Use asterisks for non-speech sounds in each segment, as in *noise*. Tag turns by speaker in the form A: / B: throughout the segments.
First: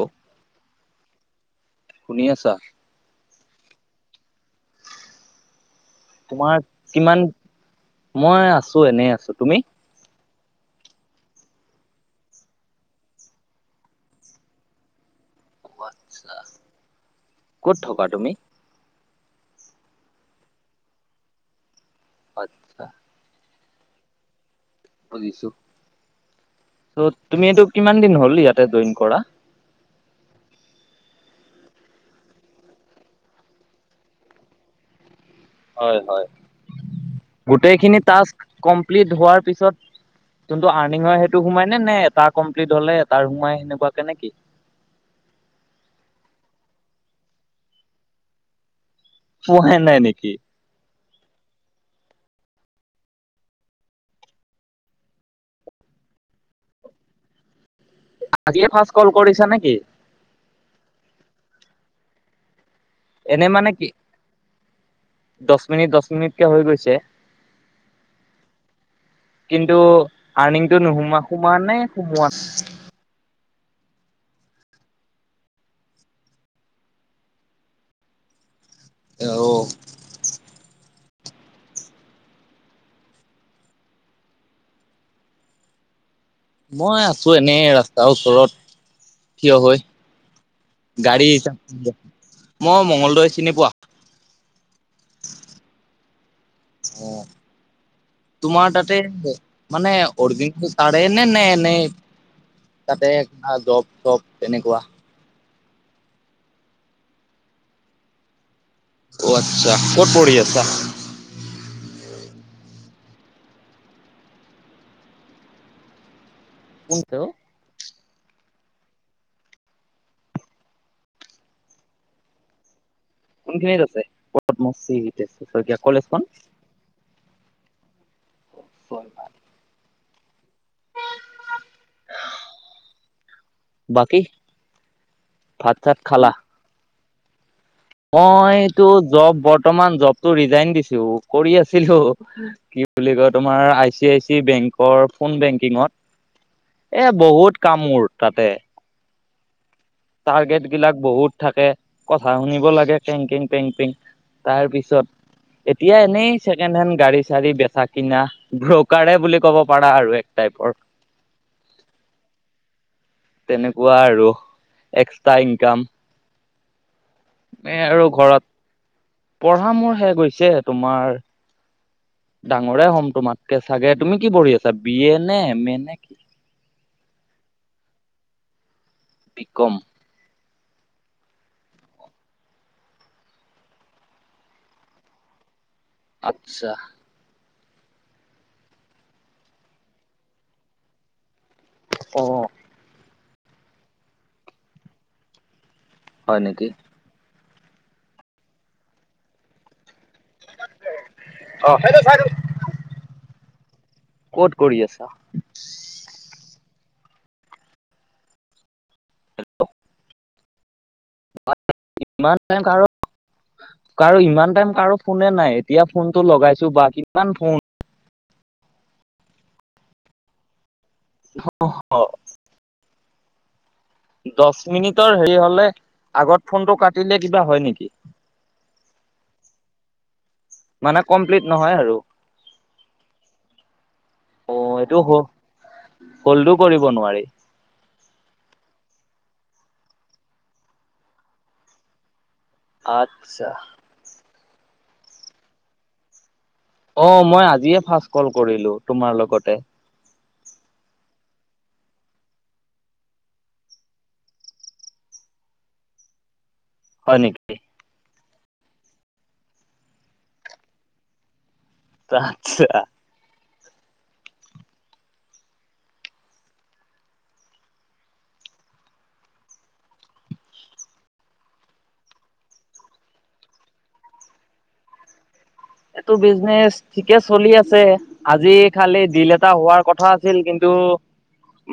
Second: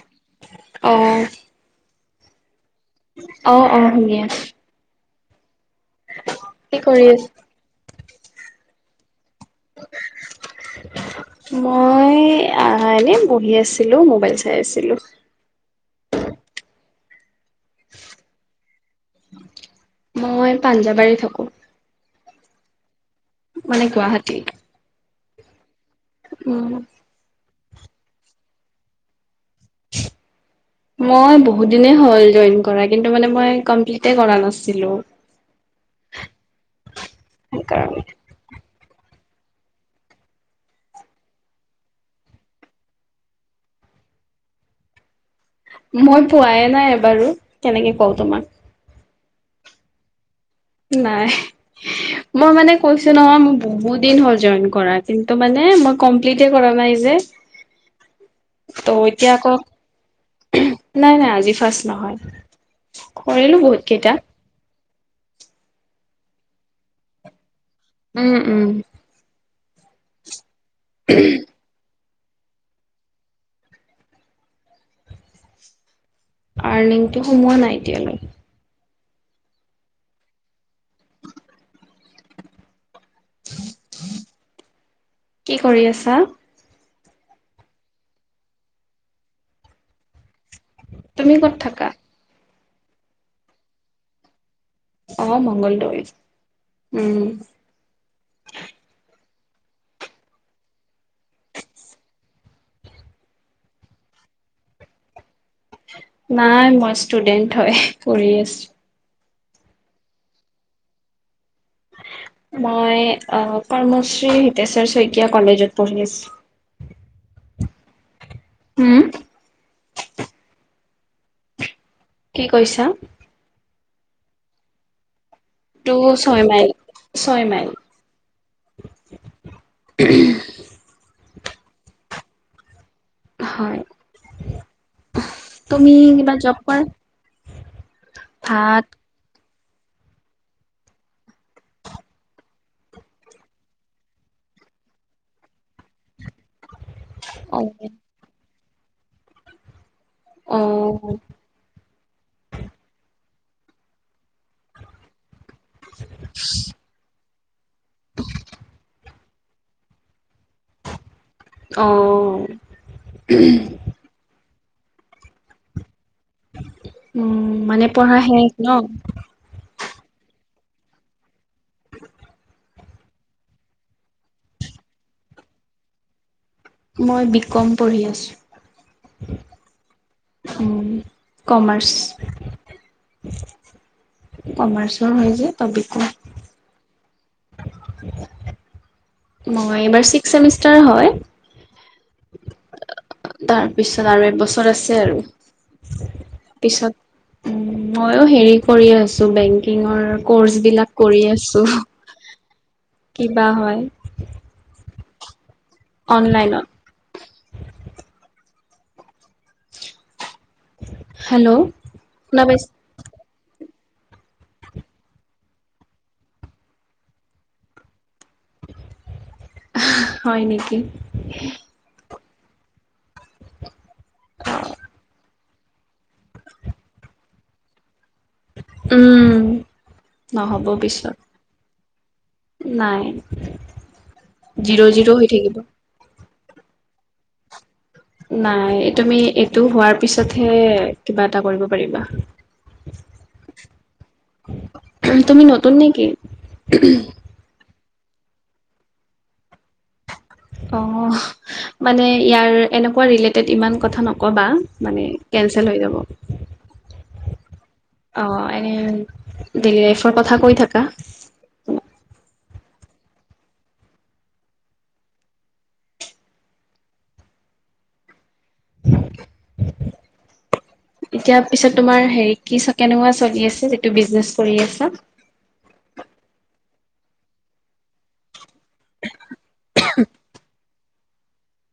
A: Hello
B: অ
A: শুনি আছা।
B: অ অ শুনি আছোঁ।
A: তোমাৰ
B: কি কৰি
A: কিমান
B: আছ
A: মই আছো এনেই আছো তুমি।
B: *unintelligible* মই আ এনে বহি আছিলো মোবাইল চাই আছিলো।
A: আচছা কত থকা তুমি।
B: মই পাঞ্জাৱাৰীত থাকো।
A: আত্ছা।
B: মানে গুৱাহাটী।
A: বুজিছো
B: উম,
A: তুমি এইটো কিমান দিন হ'ল ইয়াতে জইন কৰা।
B: মই বহুত দিনেই হ'ল জইন কৰা কিন্তু মানে মই কমপ্লিতে কৰা নাছিলো।
A: হয় হয় গোটেইখিনি
B: সেইকাৰণে,
A: টাস্ক কমপ্লিট হোৱাৰ পিছত। কিন্তটো আৰ্নিং হয় সেইটো সোমাই নে? নে এটা কমপ্লিট হলে এটাৰ সোমাই সেনেকুৱাকে নেকি?
B: মই পোৱানাই এবাৰু কেনেকে কওঁ তোমাক।
A: পোৱাই নাই নেকি?
B: নাই। মই মান কৈছো নহয় মোৰ বহুত দিন হল জইন কৰা কিন্তু মানে মই কপ্লিতে কৰা নাই যে।
A: আজিয়ে
B: ত
A: ফাৰ্ষ্ট কল
B: এতিয়া
A: কৰিছা
B: আক,
A: নেকি?
B: নাই নাই আজি ফাৰ্ষ্ট নহয়। কৰিলো বহুত কেইটা।
A: দছ মিনিট দচ মিনিটকে হৈ গৈছে।
B: উম উম।
A: কিন্তু আৰ্নিংতটো নোসোমোৱা সোমোৱা নে সোমোৱাত।
B: আৰ্নিংটো সোমোৱা নাই এতিয়ালৈ।
A: অহ।
B: কি কৰি আছা?
A: মই আছো এনেই ৰাস্তাৰ ওচৰত থিয় হৈ। গাড়ী
B: তুমি ক'ত থাকা
A: হিচাপ মই মঙলদৈ চিনি পোৱা?
B: অ মঙলদৈ।
A: অ তোমাৰ তাতে। মানে অৰবিন্দ চাৰে নে নে ন? তাতো জব চব তেনেকুৱা?
B: নাই মই ষ্টুডেন্ট হয় কৰি আছো।
A: অ আচ্ছা ক'ত পঢ়ি আছা?
B: মই আহ কৰ্মশ্ৰী হিতেশ্বৰ শইকীয়া কলেজত পঢ়ি আছো।
A: কোনটো?
B: হোম্? কি কৈছা?
A: কোনখিনিত আছে পদ মচি।
B: টো ছয় মাইল ছয় মাইল। *unintelligible* হয়
A: বাকী ভাত
B: তুমি কিবা জব কৰা?
A: মই
B: ভাত
A: বৰ্তমান জব টো ৰিজাইন দিছো, কৰি আছিলো, কি বুলি কয় তোমাৰ I C I C bank বেংকৰ ফোন বেংকিঙত এ
B: অ
A: বহুত কাম মোৰ তাতে।
B: অ
A: টাৰ্গেট বিলাক বহুত থাকে। কথা শুনিব লাগে কেংকেং পেংপেং। তাৰ পিছত এতিয়া এনেই ছেকেণ্ড হেণ্ড গাড়ী চাড়ী ব চাকিনা ব্ৰ'কাৰে বুলি ক'ব পাৰা আৰু এক। টাইপৰ
B: অহ।
A: তেনেকুৱা আৰু এক্সট্ৰা ইনকাম
B: উম
A: এ
B: মানে
A: আৰু
B: পঢ়া
A: ঘৰত
B: শেষ ন
A: পঢ়া মোৰ শেষ হৈছে তোমাৰ ডাঙৰে হ'ম তোমাতকে চাগে তুমি কি পঢ়ি আছা বি এ নে এম এ নে কি?
B: মই বি কম পঢ়ি আছোঁ।
A: বিকম।
B: উম্ কমাৰ্চ। কমাৰ্চৰ হয় যে। ত বি কম
A: আত্ছা
B: *unintelligible* মই এইবাৰ ছিক্স চেমিষ্টাৰ হয়।
A: অ
B: তাৰ পিছত আৰু এবছৰ আছে আৰু।
A: হয় নিকি?
B: উ মইয়ো হেৰি কৰি আছো বেংকিঙৰ কৰ্চ বিলাক কৰি আছো কিবা হয়
A: ক'ত *unintelligible*
B: অনলাইনত
A: হেল্ল'
B: হেল্ল'
A: ইমান
B: শুনা
A: টাইম
B: পাইছা
A: কাৰো কাৰো ইমান টাইম কাৰো ফোনে নাই এতিয়া ফোন টো লগাইছো বা কিমান ফোন
B: হয় নিকি
A: উম হ দছ মিনিটৰ হেৰি হলে আগত ফোনটো কাটিলে কিবা হয় নিকি
B: উম নহ'ব
A: মানে
B: পিছত
A: কমপ্লিট নহয় আৰু।
B: নাই
A: অ'
B: জিৰ'
A: এইটো
B: জিৰ' হৈ থাকিব
A: হল্ডো কৰিব নোৱাৰি
B: নাই এই তুমি এইটো হোৱাৰ পিছতহে কিবা এটা কৰিব পাৰিবা
A: আচ্ছা
B: উ তুমি নতুন নিকি
A: অ মই আজিয়ে ফাৰ্ষ্ট কল কৰিলো তোমাৰ লগতে
B: অ মানে ইয়াৰ এনেকুৱা ৰিলেটেড ইমান কথা নকবা মানে কেচেল হৈ যাব হয় *unintelligible*
A: হয় নিকি
B: অ এনে ডেইলী লাইফৰ কথা কৈ থাকা
A: আচছা
B: *unintelligible* এতিয়া পিছত তোমাৰ হেৰি কি কেনেকুৱা চলি আছে যিটো বিজনেছ কৰি আছা
A: এইটো বিজনেচ ঠিকে চলি আছে আজি খালি দিল এটা হোৱাৰ কথা আছিল কিন্তু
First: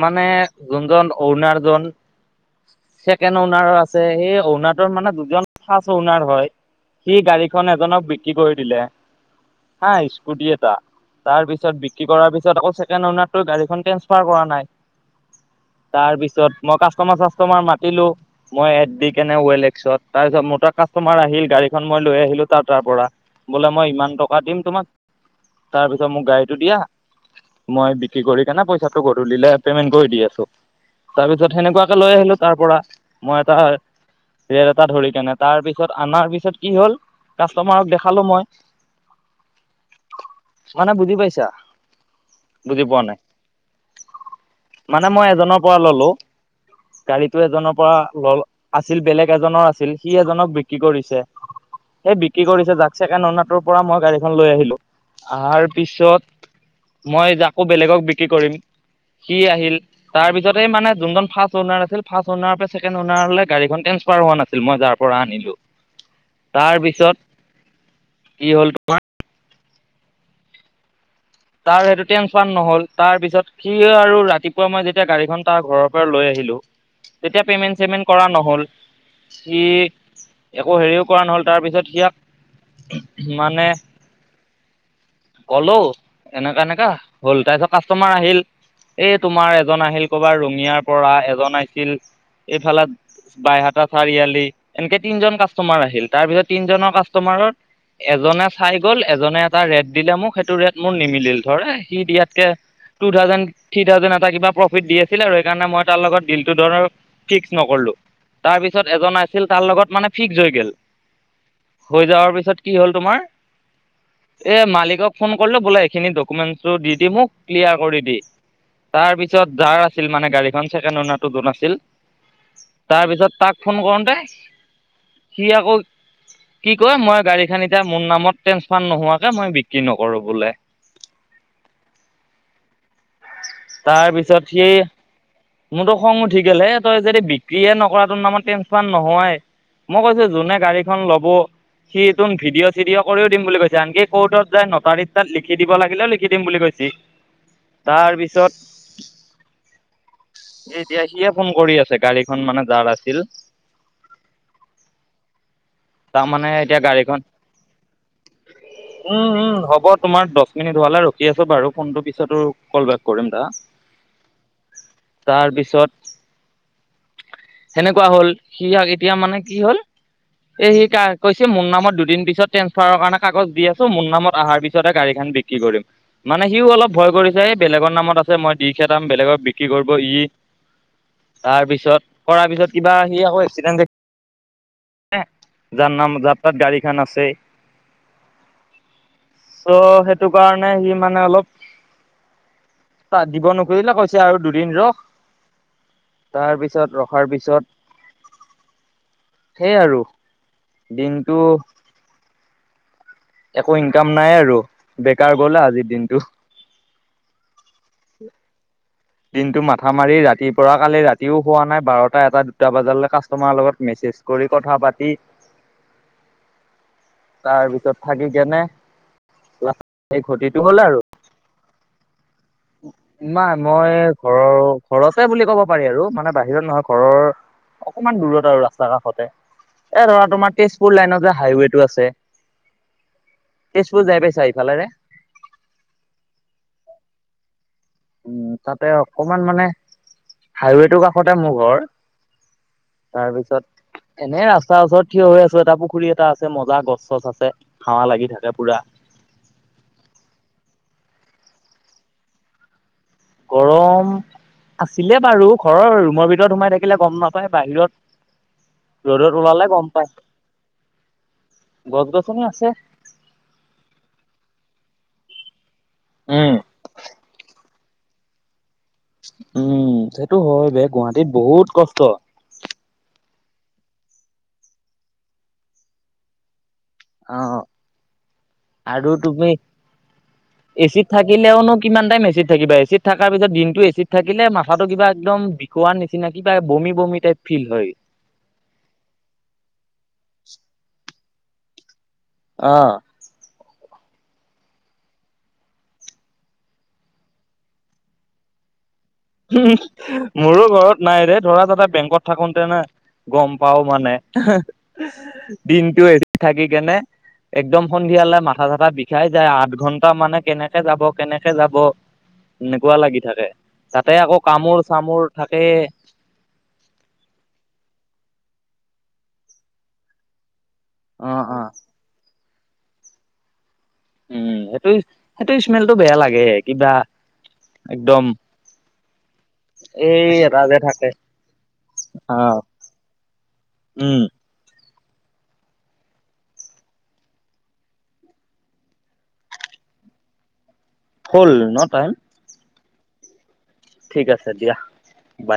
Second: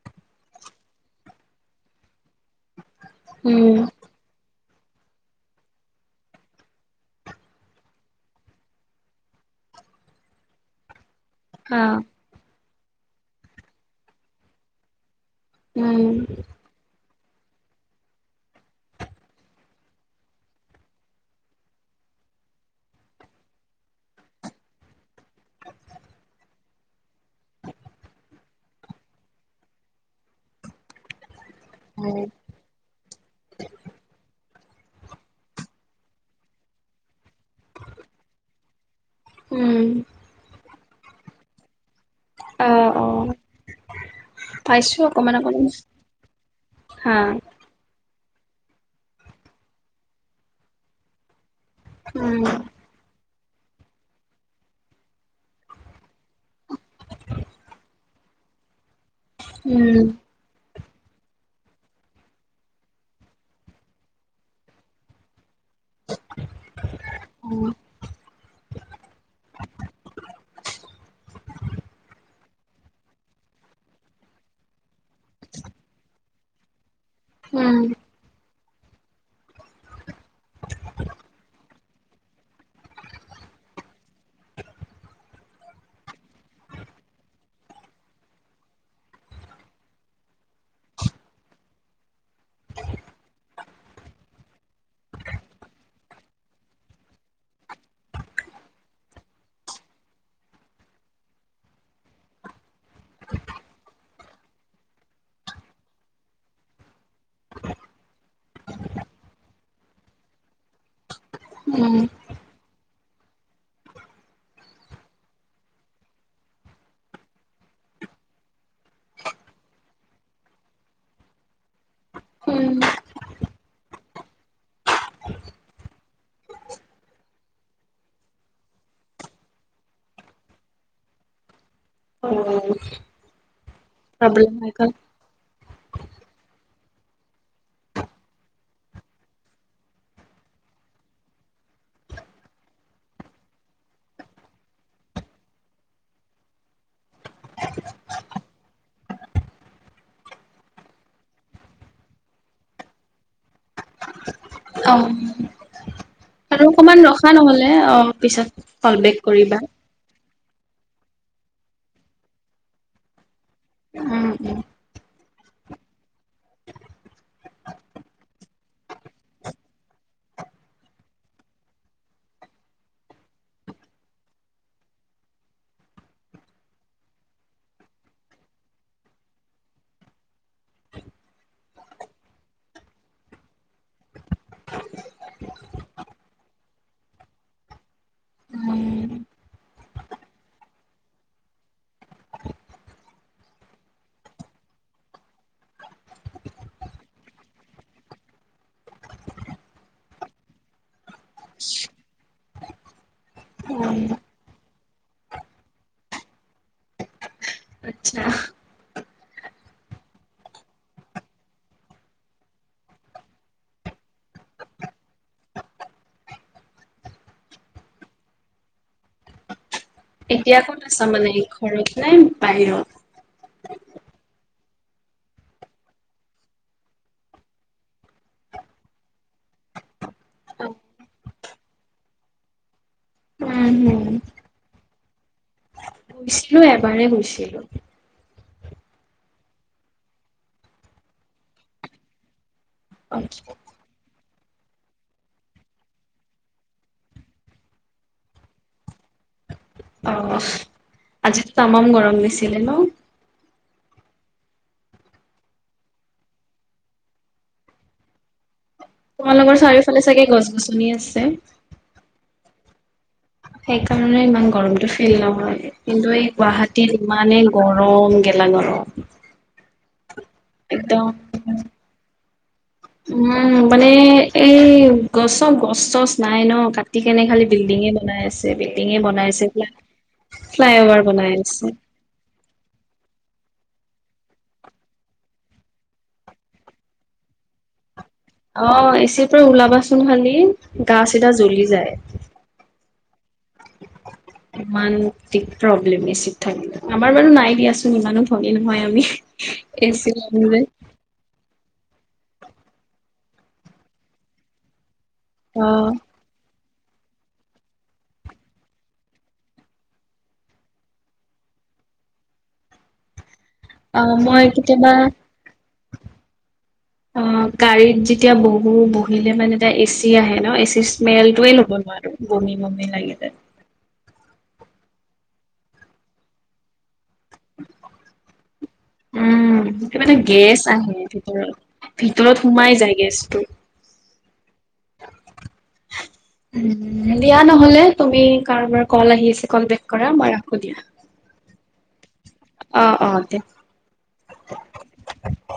A: মানে যোনজন ঔণাৰজন ছেকেণ্ড অনাৰ
B: উম
A: আছে সেই ঔনাৰ মানে দুজন ফনাৰ হয় সি গাড়ীখনন এজনক বিক্ৰী কৰি দিলে। হা স্কুটি এটা তাৰ পিছত
B: হা
A: বিক্ৰী কৰাৰ পিছত আকৌ চে। ছেকেণ্ড গাডী ট্ৰাৰ কৰা নাই
B: উম
A: তাৰপিছত মই। কাষ্টৰ চাস্তমাৰ মাতিলো মই আপ দি কেনে ঔ এল এক্সত তাৰপাছত মোৰ তাত কাষ্টমাৰ আহিল গাড়ীখন মই। লৈ আহিলো তাৰ তাৰ পৰা। বোলে মই ইমান টকা দিম তোমাক, তাৰপিছত মোক গাড়ীটো দিয়া। মই বিক্ৰী কৰি কেনে পইচাটো গধূলিলে পেমেন্ট কৰি দি আছো তাৰপিছত। পিছত সেনেকুৱাকে লৈ আহিলো তাৰ পৰা মই এটা। ৰেট এটা ধৰি কেনে তাৰ পিছত অনাৰ পিছত কি হল কাষ্টমাৰক দেখালো মই।
B: উম।
A: মানে বুজি পাইছা। বুজি
B: আহ
A: পোৱা নাই
B: আহ।
A: মানে মই এজনৰ পৰা ললো,
B: হা
A: গাড়ীটো এজনৰ পৰা। লল আছিল বেলেগ এজনৰ আছিল সি এজনক বিক্ৰী কৰিছে। এই
B: উম
A: বিক্ৰী কৰিছে যাক ছেকেণ্ড। অনাৰটোৰ পৰা মই গাড়ীখন লৈ আহিলো অহাৰ পিছত। মই যাকো বেলেগক বিক্ৰী কৰিম সি আহিল
B: উম
A: তাৰ পিছতে মানে। যোনজন ফাৰ্ষ্ট ওৱনেৰ আছিল, ফাৰ্ষ্ট ওৱনাৰ পৰা ছেকেণ্ড ওৱনাৰলৈ গাড়ীখন ট্ৰেঞ্চফাৰ হোৱা নাছিল মই যাৰ পৰা আনিলো। তাৰপিছত।
B: উম
A: হল তোমাৰ।
B: *inaudible*
A: তাৰ সেইটো ট্ৰেঞ্চফাৰ নহল, তাৰ পিছত সি আৰু ৰাতিপুৱা মই যেতিয়া গাড়ীখন তাৰ ঘৰৰ পৰা লৈ আহিম। তেতিয়া পেমেণ্ট চেমেণ্ট কৰা নহল সি। একো হেৰিও কৰা নহ'ল, তাৰপিছত সিয়াক মানে। কলো এনেকা এনেকা হ'ল তাৰপিছত কাষ্টমাৰ আহিল। এই তোমাৰ এজন আহিল কবা ৰৰুঙিয়াৰ পৰা, এজন আছিল এইফালে। বাইহাতটা চাৰিআলি এনেকে তিনজন কাষ্টমাৰ আহিল তাৰ পিছত তিনজনৰ কাষ্টমাৰৰ। এজনে চাই গ'ল এজনে এটা ৰেট দিলে মোক সেইটো ৰেট। মোৰ নিমিল ধৰে সি দিয়াতকে। টু থাউজেড থ থাউজেণ্ড এটা, কিবা প্ৰফিট দিছিল আৰু সেইকাৰণে মই তাৰ লগত দিলটো ধৰ ফিক্স নকৰো। তাৰ পিছত এজন আছিল তাৰ লগত মানে ফিক্স হৈ গল।
B: উম
A: হৈ যাৱাৰ পিছত কি হ'ল তোমাৰ এ মালিকক ফোন। কলে বোলে এইখিনি ডকুমেন্টো দি দি মোক ক্লিয়াৰ কৰি দি। তাৰ পিছত যাৰ আছিল মানে গাড়ীখন ছেকেণ্ড উনাৰটো দুোন আছিল।
B: উম
A: তাৰপিছত তাক ফোন কৰোতে সি আকৌ। কি কয়, মই গাড়ীখন এতিয়া মোৰ নামত ট্ৰেন্সফাৰ নোহোৱাকে মই বিক্ৰী ন। কৰো বোলে।
B: অ।
A: তাৰপিছত,
B: প্ৰব্লেম
A: সি
B: হৈ গ'ল
A: মোৰতো খং উঠি গলহে। যদি বিক্ৰে নকৰাটো নাম ট্ৰেন্ঞ্চফাৰ নোহাই মই কৈছো যোনে গাড়ীখন লব। সি, তোন ভিডিঅ চিডিঅ' কৰিও দিম বুলি কৈছে আনকি কৰ্টত যাই ন। তাৰিখ তাত লিখি দিব লাগিলে লিখি দিম বুলি কৈছে। তাৰ পিছত। এ, এতিয়া সিয়ে ফোন কৰি আছে গাড়ীখন মানে যাৰ আছিল।
B: অঁ।
A: তাৰমানানে এতিয়া গাড়ীখন,
B: অ পিছত কল বেক
A: উম উম
B: কৰিবা
A: হ'ব তোমাৰ দহ। নি ধুৱালে ৰখি আছো বাৰু ফোনটো পিছতো কল বেক কৰিম দা।
B: উম উম
A: তাৰপিছত। সেনেকুৱা হ'ল সি এতিয়া মানে কি হ'ল। এ, সি কৈছে মোৰ নামত দুদিন পিছত ট্ৰেন্সফাৰৰ কাৰণে কাগজ দি আছো মোৰ নামত অহাৰ পিছত হে গাড়ীখন বিক্ৰী। কি কৰিম মানে সিও অলপ ভয় কৰিছে এই বেলেগৰ নামত আছে মই দি খেদাম বেলেগক বিক্ৰী কৰব ই। তাৰ পিছত কৰাৰ পিছত কিবা সি আকৌ এক্সিডেণ্ট যাৰ নাম যাত্ৰাত গাড়ীখন আছে।
B: উম
A: চ' সেইটো কাৰণে সি মানে অলপ তাত দিব নকৰিলে কৈছে আৰু দুদিন ৰখ তাৰ পিছত ৰখাৰ পিছত
B: *inaudible*
A: সেই আৰু দিনটো একো
B: উম,
A: ইনকাম নাই আৰু বেকাৰ গল আজিৰ দিনটো।
B: আচ্ছা।
A: দিনটো মাথা মাৰি ৰাতিৰ পৰা কালি ৰাতিও শুৱা নাই বাৰটা এটা দুটা বাজালৈ কাষ্টমাৰৰ লগত মে- চেজ কৰি কথা পাতি
B: *inaudible*
A: তাৰপিছত থাকি কেনে এই
B: এতিয়া
A: ঘটিটো
B: ক'ত আছা মানে ঘৰত নাই?
A: না মই ঘৰৰ ঘৰছে বুলি ক'ব পাৰি আৰু মানে বাহিৰত নহয় ঘৰৰ অকমান দূৰত আৰু ৰাস্তা কাষতে। এ'ধৰা তোমাৰ
B: উম
A: তেজপুৰ লাইনত যে হাইৱেটো আছে।
B: হম
A: তেজপুৰ যাই পাইছা ইফালেৰে?
B: গৈছিলো এবাৰেই গৈছিলো।
A: উম, তাতে অকমান মানে হাইৱেটোৰ কাষতে মোৰ ঘৰ। তাৰপিছত এনেই ৰাস্তাৰ ওচৰত থিয় হৈ আছো। এটা পুখুৰী এটা আছে মজা গছ- চছ আছে হাৱা লাগি থাকে পুৰা।
B: অহ, আজিটো তামাম গৰম দিছিলে ন'?
A: গৰম আছিলে বাৰু ঘৰৰ ৰুমৰ ভিতৰত সোমাই থাকিলে গম নাপায় বাহিৰত- ৰ'দত
B: তোমালোকৰ
A: ওলালে গম
B: চাৰিওফালে
A: পায়
B: চাগে গছ গছনি আছে
A: গছ -গছনি আছে।
B: সেইকাৰণে ইমান গৰমটো ফিল নহয় কিন্তু, এই
A: উম
B: গুৱাহাটীত ইমানেই গৰ ৰম গেলা গৰম।
A: উম, সেইটো হয় বে
B: একদম
A: গুৱাহাটীত বহুত কষ্ট।
B: উম, মানে এই গছক গছ- চছ নাই ন' কা কিনে
A: অ
B: খালি বিল্ডিঙে বনাই আছে -বিল্ডিঙে
A: আৰু
B: বনাই আছে
A: তুমি
B: এইবিলাক
A: এচিত থাকিলেওনো কিমান টাইম এচিত থাকিবা এচিত থাকাৰ পিছত দিনটো এচিত থাকিলে মাথাটো কিবা একদম বিষোৱাৰ নিচিনা কিবা বমি- বমি টাইপ ফিল হয়।
B: অহ, এচিৰ পৰা ওলাবাচোন খালি, গা চিধা জ্বলি যায়।
A: আহ
B: *inaudible* ইমান অতিৰিক্ত প্ৰব্লেম এচিত থাকিলে। আমাৰ বাৰু নাই দিয়াচোন ইমানো ধনী নহয় আমি। এচিড আমি যে
A: মোৰো ঘৰত নাই ৰে ধৰা তাতে বেংকত থাকোতে এনে গম পাও মানে
B: অ
A: দিনটো এচিত থাকি কেনে। একদম সন্ধিয়ালৈ মাথা চাথা বিষাই যায়, আঠ -ঘন্টা মানে কেনেকে যাব -কেনেকে যাব। এনেকুৱা লাগি থাকে। তাতে
B: অহ,
A: আকৌ
B: মই
A: কামোৰ
B: কেতিয়াবা
A: চামোৰ থাকে
B: অহ গাড়ীত এতিয়া বহু বহিলে মানে এচি আহে ন'এচিৰ স্মেল
A: অ
B: টোয়ে
A: অ
B: ল'ব নোৱাৰো। বমি -বমি লাগি যায়।
A: উম, সেইটো -সেইটো স্মেলটো বেয়া লাগে কিবা একদম
B: উম, সেইটো মানে
A: এই এটা
B: গেছ
A: যে
B: আহে
A: থাকে
B: ভিতৰত- ভিতৰত
A: অ
B: সোমাই যায় গেছটো।
A: উম
B: *inaudible* দিয়া নহলে তুমি কাৰোবাৰ কল আহি আছে কলবেক কৰা। মই ৰাখো দিয়া।
A: হ'ল ন টাইম?
B: অ, অ, দে।
A: ঠিক আছে দিয়া বাই